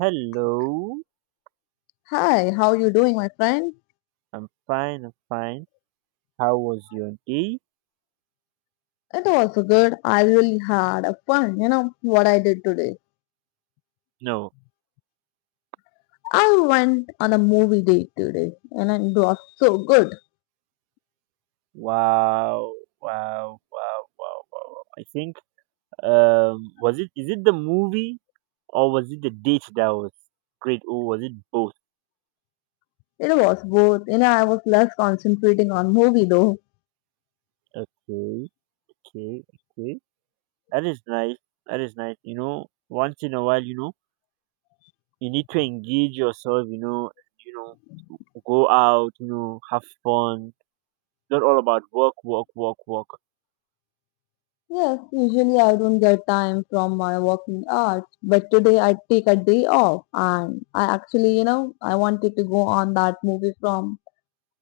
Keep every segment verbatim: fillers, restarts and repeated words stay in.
Hello. Hi, how you doing, my friend? I'm fine, I'm fine. How was your day? It was good. I really had a fun. You know what I did today? No. I went on a movie date today, and it was so good. Wow. Wow. Wow. Wow. Wow. wow. I think um was it is it the movie or was it the date that was great, or was it both? It was both. You know, I was less concentrating on movie though. Okay. Okay. Okay. That is nice. That is nice. You know, once in a while, you know, you need to engage yourself, you know, you know, go out, you know, have fun. Not all about work, work, work, work. Yes, usually I don't get time from my working hours, but today I take a day off, and I actually, you know, I wanted to go on that movie from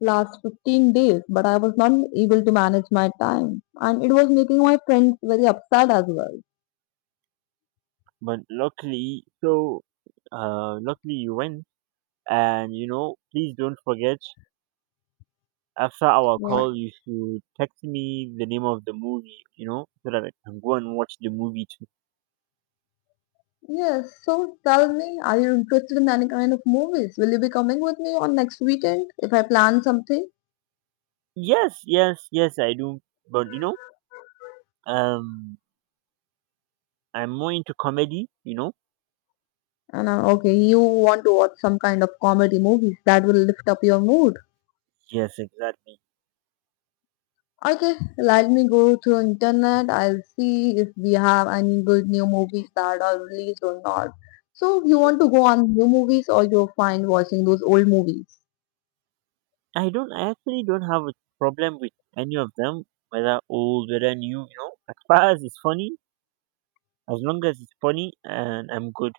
last fifteen days, but I was not able to manage my time, and it was making my friends very upset as well. But luckily, so uh, luckily you went. And you know, please don't forget, after our What? call, you should text me the name of the movie. You know, so that I can go and watch the movie too. Yes. So tell me, are you interested in any kind of movies? Will you be coming with me on next weekend if I plan something? Yes, yes, yes, I do. But you know, um, I'm more into comedy. You know. And uh, Okay, you want to watch some kind of comedy movies that will lift up your mood. Yes, exactly. Okay, let me go to internet. I'll see if we have any good new movies that are released or not. So you want to go on new movies or you're fine watching those old movies? I don't. I actually don't have a problem with any of them, whether old, whether new. You know, as far as it's funny, as long as it's funny, and I'm good.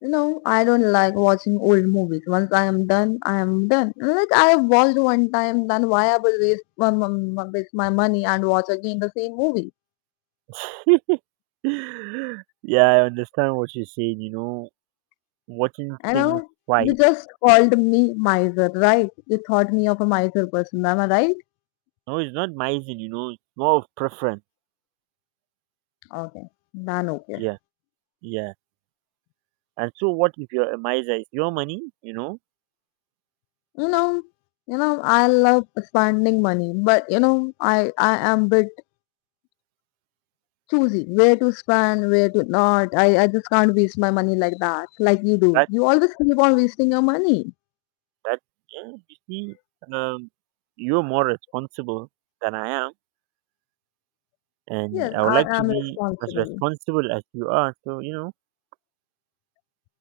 No, I don't like watching old movies. Once I am done, I am done. Like I have watched one time, then why I will waste my, my, my- waste my money and watch again the same movie? Yeah, I understand what you're saying. You know, watching You things know, you twice. just called me miser, right? You thought me of a miser person, am I right? No, it's not mising. You know, it's more of preference. Okay, then okay. Yeah, yeah. And so, what if you're a miser? It's your money. You know You know, you know, I love spending money, but you know, I I am bit choosy where to spend, where to not. I I just can't waste my money like that, like you do. that You always keep on wasting your money. that Yeah, you see, um, you're more responsible than I am, and Yes, I would like I to am be as responsible. responsible as you are. So you know,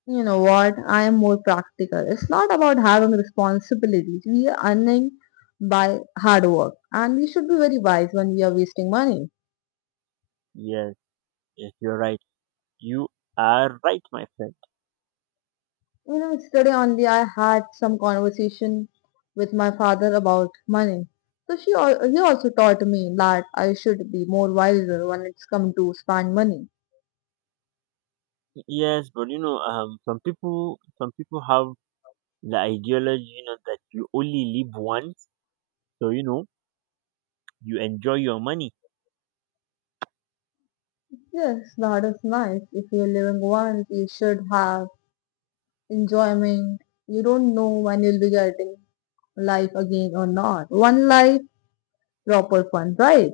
You know what? I am more practical. It's not about having responsibilities. We are earning by hard work, and we should be very wise when we are wasting money. yes, yes, you're right. You are right, my friend. You know, yesterday only I had some conversation with my father about money. So she al- he also taught me that I should be more wiser when it's come to spend money. Yes, but you know, um, some people, some people have the ideology you know that you only live once, so you know, you enjoy your money. Yes, that is nice. If you're living once, you should have enjoyment. You don't know when you'll be getting life again or not. One life, proper fun, right?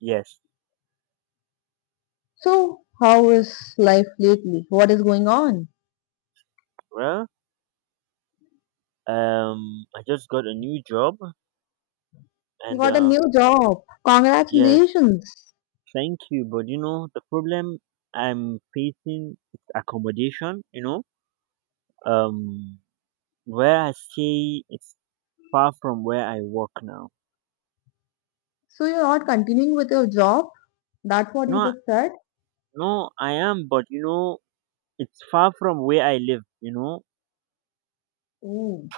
Yes. So, how is life lately? What is going on? Well, um I just got a new job, You and got a uh new job. Yes, Congratulations. thank you, but you know, the problem I'm facing is accommodation, you know um where I stay is far from where I work now. So, you're not continuing with your job? That's what you No, just said? no, I am, but you know, it's far from where I live, you know. Mm.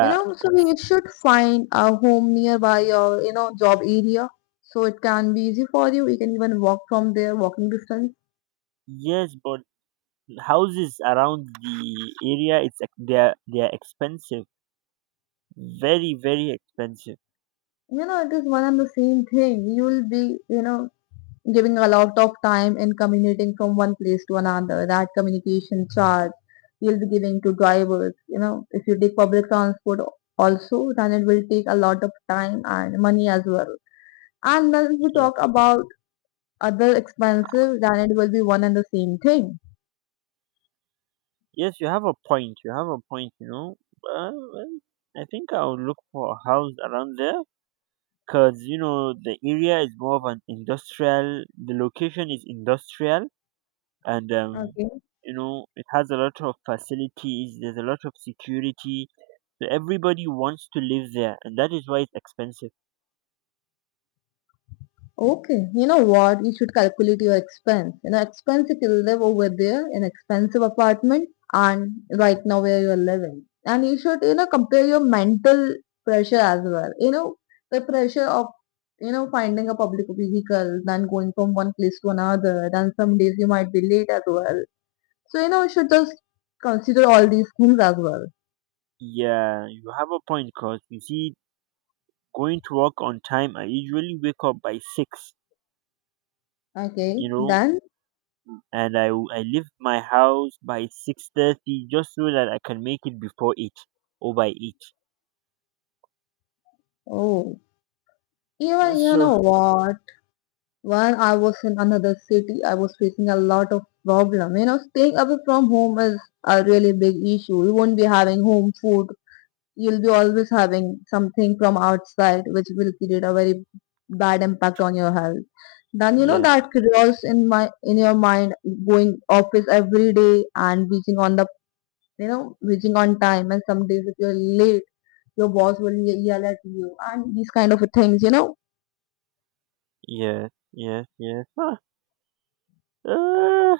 You know, so It's— you should find a home nearby your, you know, job area. So it can be easy for you. You can even walk from there, walking distance. yes, but houses around the area, it's ex- they are they are expensive, very, very expensive. You know, it is one and the same thing. You will be, you know, giving a lot of time in commuting from one place to another, that communication charge you'll be giving to drivers, you know, if you take public transport also, then it will take a lot of time and money as well. And then if we Ye- talk about other expenses, then it will be one and the same thing. yes, you have a point, you have a point. You know, uh, well, I think I'll look for a house around there, because you know, the area is more of an industrial the location is industrial. And um Okay. you know, it has a lot of facilities, there's a lot of security, so everybody wants to live there, and that is why it's expensive. Okay, you know what? You should calculate your expense. You know, expense if you live over there in expensive apartment and right now where you are living. And you should, you know, compare your mental pressure as well. You know, the pressure of, you know, finding a public vehicle, then going from one place to another, then some days you might be late as well. So, you know, you should just consider all these things as well. Yeah, you have a point, because you see, going to work on time, I usually wake up by six, Okay, you know, then, and I I leave my house by six thirty just so that I can make it before eight or by eight. oh, even, you So know what? When I was in another city, I was facing a lot of problem. You know, staying away from home is a really big issue. You won't be having home food. You'll be always having something from outside, which will create a very bad impact on your health. Then you know yeah, that curious in my in your mind going office every day and reaching on the you know reaching on time and some days if you're late your boss will ye- yell at you and these kind of things, you know. yeah, yeah, yeah. Ah, ah,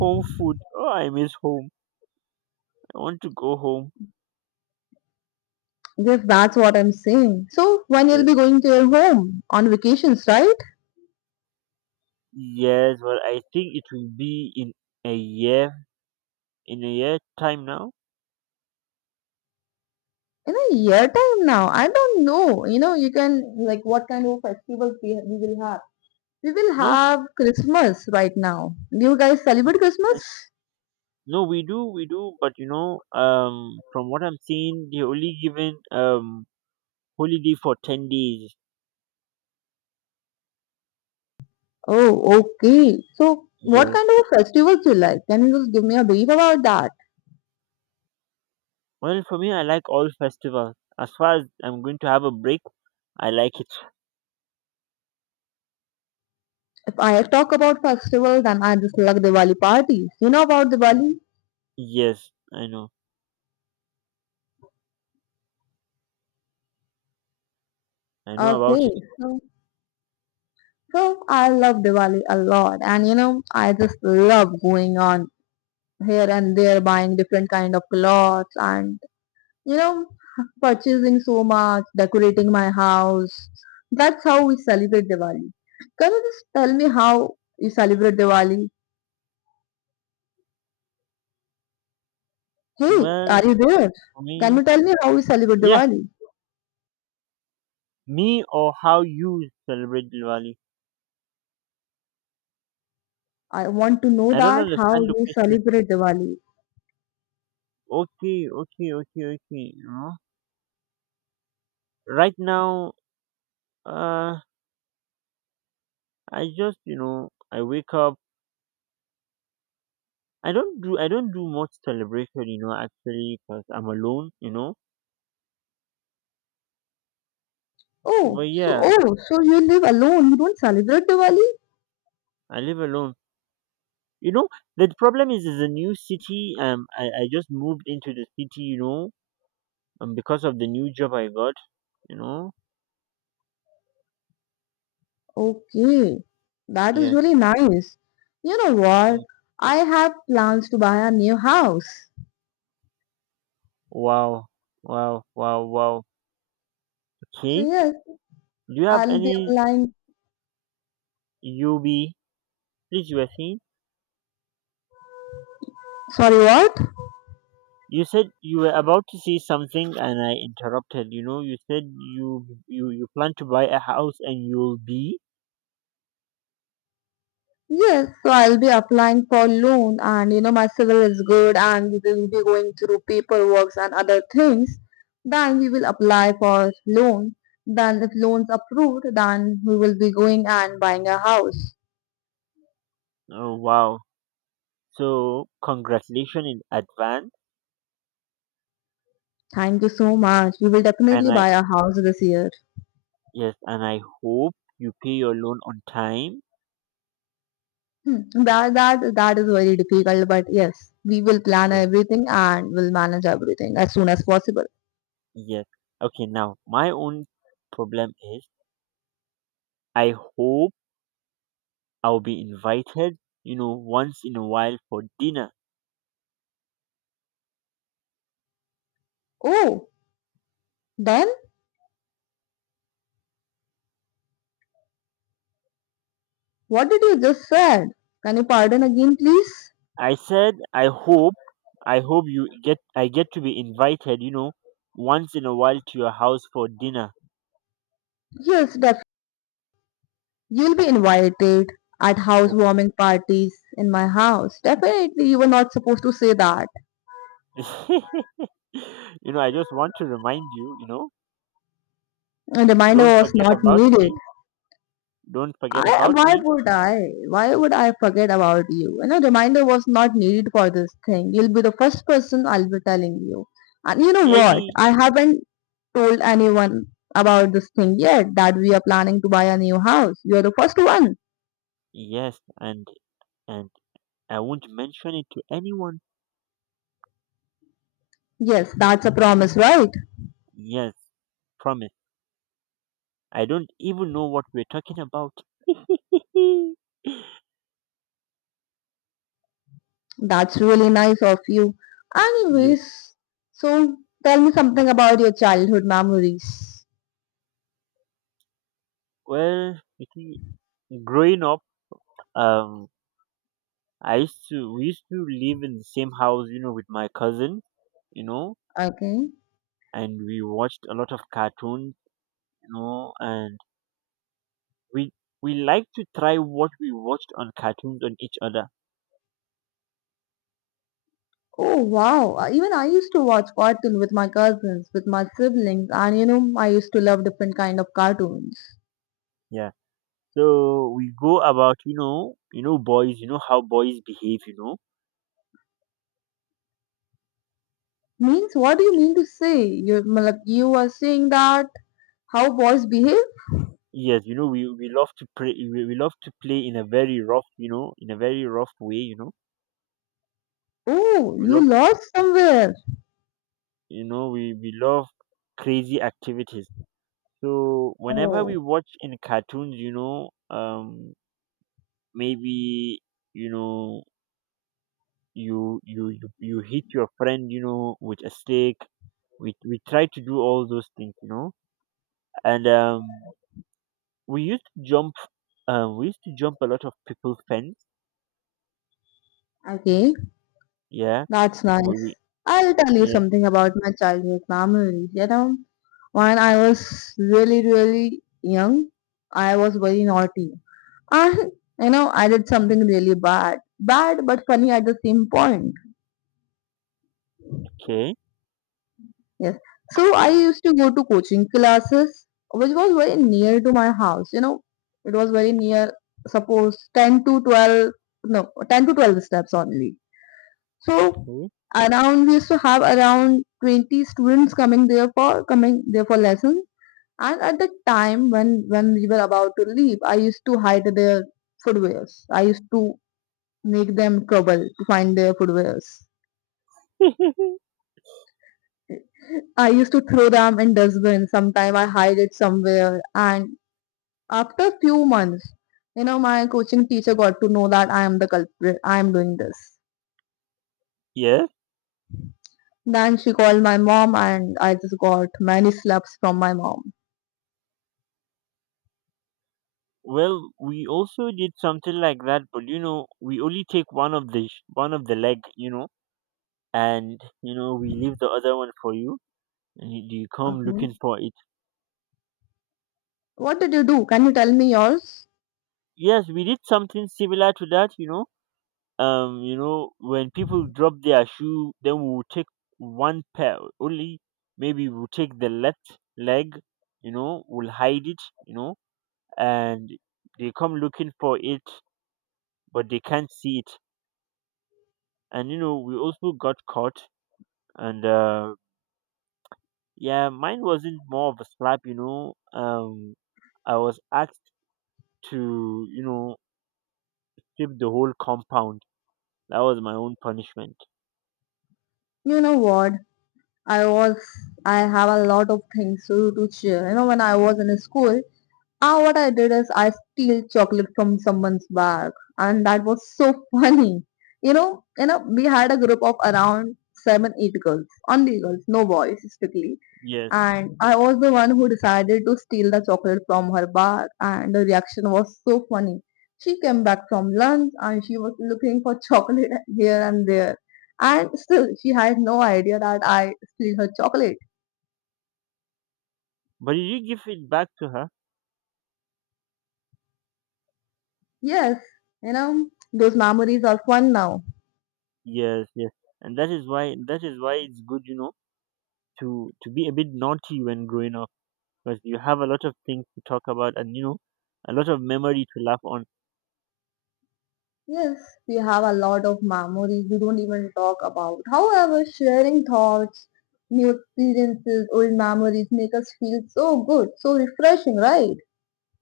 home food. Oh, I miss home. I want to go home. Yes, that's what I'm saying. So when you'll Yes, be going to your home on vacations, right? yes, but I think it will be in a year, in a year time now. In a year time now. I don't know. You know, you can like what kind of festivals we, we will have. We will No, have Christmas right now. Do you guys celebrate Christmas? no, we do, we do, but you know, um, from what I'm seeing, they're only given um holiday for ten days. Oh, okay. So what Yes. kind of festivals you like? Can you just give me a brief about that? Well, for me, I like all festivals. As far as I'm going to have a break, I like it. If I talk about festivals, then I just like Diwali parties. You know about Diwali? Yes, I know, I know about Okay. it. So So I love Diwali a lot, and you know, I just love going on here and there, buying different kind of clothes, and you know, purchasing so much, decorating my house. That's how we celebrate Diwali. Can you just tell me how you celebrate Diwali? Hey, are Well, you there? for Can me, you tell me how we celebrate yeah, Diwali? me or how you celebrate Diwali. I want to know I don't that how understand the you question. celebrate Diwali. Okay, okay, okay, okay. You know, right now, uh, I just, you know, I wake up. I don't do I don't do much celebration, you know, actually, because I'm alone, you know. Oh, But so yeah, oh, so you live alone? You don't celebrate Diwali? I live alone. You know, the problem is, it's a new city. Um, I, I just moved into the city, you know, um, because of the new job I got, you know. Okay, that is Yeah, really nice. You know what? yeah. I have plans to buy a new house. Wow, wow, wow, wow. So Okay. yes, Do you have I'll be any applying. U B? Please, you were saying. Sorry, what? You said you were about to say something, and I interrupted. You know, you said you you you plan to buy a house, and you'll be. Yes, so I'll be applying for loan, and you know my civil is good, and we will be going through paperwork and other things. Then we will apply for loan. Then if loan's approved, then we will be going and buying a house. Oh wow. So congratulations in advance, Thank you so much. We will definitely and I buy a house this year. yes, and I hope you pay your loan on time. Hmm, that that that is very difficult, but yes, we will plan Yes, everything and will manage everything as soon as possible. yes. Okay, now my own problem is, I hope I'll be invited, you know, once in a while for dinner. Oh, then what did you just said? Can you pardon again, please? I said I hope— I hope you get I get to be invited, you know, once in a while to your house for dinner. Yes, definitely. You'll be invited at Okay. housewarming parties in my house. Definitely, you were not supposed to say that. You know, I just want to remind you, you know, A reminder don't was forget not about needed. me. Don't forget I about why me. would I? Why would I forget about you? You know, reminder was not needed for this thing. You'll be the first person I'll be telling you. And you know Yeah, I what? mean, I haven't told anyone about this thing yet that we are planning to buy a new house. You're the first one. yes, and and I won't mention it to anyone. Yes, that's a promise, right? Yes, promise. I don't even know what we're talking about. That's really nice of you. Yeah. Anyways, so tell me something about your childhood memories. Well, you see, growing up, um, I used to we used to live in the same house, you know, with my cousin, you know, Okay. and we watched a lot of cartoons, you know, and we we like to try what we watched on cartoons on each other. Oh wow. Uh, even I used to watch cartoon with my cousins, with my siblings, and you know, I used to love different kind of cartoons. Yeah. So we go about, you know, you know, boys, you know how boys behave, you know. Means what do you mean to say? You like you are saying that how boys behave? Yes, you know, we, we love to play, we, we love to play in a very rough, you know, in a very rough way, you know. Oh, We you love, lost somewhere. you know, we, we love crazy activities. So whenever we Oh, watch in cartoons, you know, um, maybe, you know, you, you, you, you hit your friend, you know, with a stick. We, we try to do all those things, you know, and, um, we used to jump, um, we used to jump a lot of people fence. okay. Yeah, That's we, nice. we I'll tell you yeah, something about my childhood memories. You know, when I was really, really young, I was very naughty. I, you know, I did something really bad, bad but funny at the same point. okay, Yes. So I used to go to coaching classes, which was very near to my house. You know, it was very near, suppose ten to twelve, no, ten to twelve steps only. So okay, around, we used to have around twenty students coming there for, coming there for lessons. And at the time when, when we were about to leave, I used to hide their footwears. I used to make them trouble to find their footwears. I used to throw them in dustbin. Sometime I hide it somewhere. And after a few months, you know, my coaching teacher got to know that I am the culprit. I am doing this. yeah. Then she called my mom, and I just got many slaps from my mom. Well, we also did something like that, but you know, we only take one of the sh- one of the leg, you know, and you know, we leave the other one for you, and you, you come Okay. looking for it. What did you do? Can you tell me yours? Yes, we did something similar to that, you know. um you know, when people drop their shoe, then we will take one pair only. Maybe we'll take the left leg, you know, we'll hide it, you know, and they come looking for it, but they can't see it. And you know, we also got caught. And uh yeah, mine wasn't more of a slap, you know. um I was asked to, you know, sweep the whole compound. That was my own punishment. You know what? I was. I have a lot of things to do to cheer. You know, when I was in school, Ah, what I did is I steal chocolate from someone's bag, and that was so funny. You know, you know, we had a group of around seven, eight girls, only girls, no boys strictly. Yes. And I was the one who decided to steal the chocolate from her bag, and the reaction was so funny. She came back from lunch and she was looking for chocolate here and there, and still she had no idea that I stole her chocolate. But did you give it back to her? Yes, you know, those memories are fun now. Yes, yes, and that is why, that is why it's good, you know, to to be a bit naughty when growing up, because you have a lot of things to talk about, and you know, a lot of memory to laugh on. Yes, we have a lot of memories we don't even talk about. However, sharing thoughts, new experiences, old memories make us feel so good, so refreshing, right?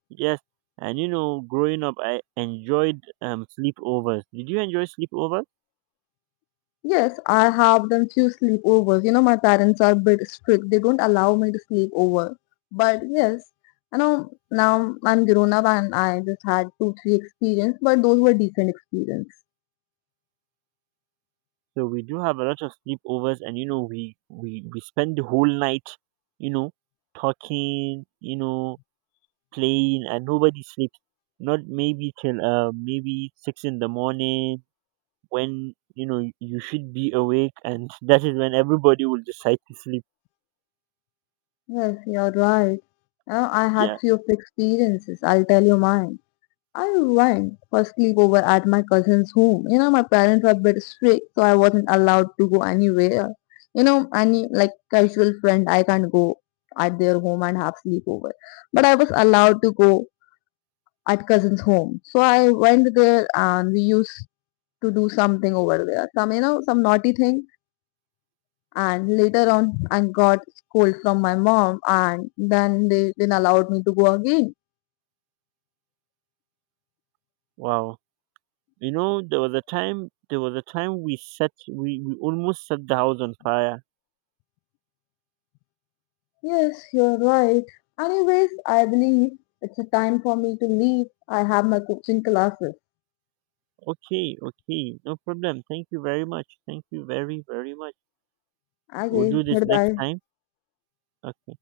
Yes, and you know, growing up, I enjoyed um sleepovers. Did you enjoy sleepovers? Yes, I have done few sleepovers. You know, my parents are a bit strict. They don't allow me to sleep over. But yes, I know now I'm grown up and I just had two, three experience, but those were decent experience. So we do have a lot of sleepovers, and you know, we we we spend the whole night, you know, talking, you know, playing, and nobody sleeps. Not maybe till uh maybe six in the morning, when you know you should be awake, and that is when everybody will decide to sleep. Yes, you're right. Uh, I had Yeah, few of the experiences. I'll tell you mine. I went for sleepover at my cousin's home. You know, my parents were a bit strict, so I wasn't allowed to go anywhere. You know, any like casual friend, I can't go at their home and have sleepover. But I was allowed to go at cousin's home. So I went there and we used to do something over there. Some, you know, some naughty thing. And later on, I got scold from my mom and then they didn't allowed me to go again. wow. You know, there was a time, there was a time we set, we, we almost set the house on fire. Yes, you're right. Anyways, I believe it's a time for me to leave. I have my coaching classes. Okay, okay, no problem, thank you very much, thank you very, very much. We'll Okay, do this next goodbye. time. Okay.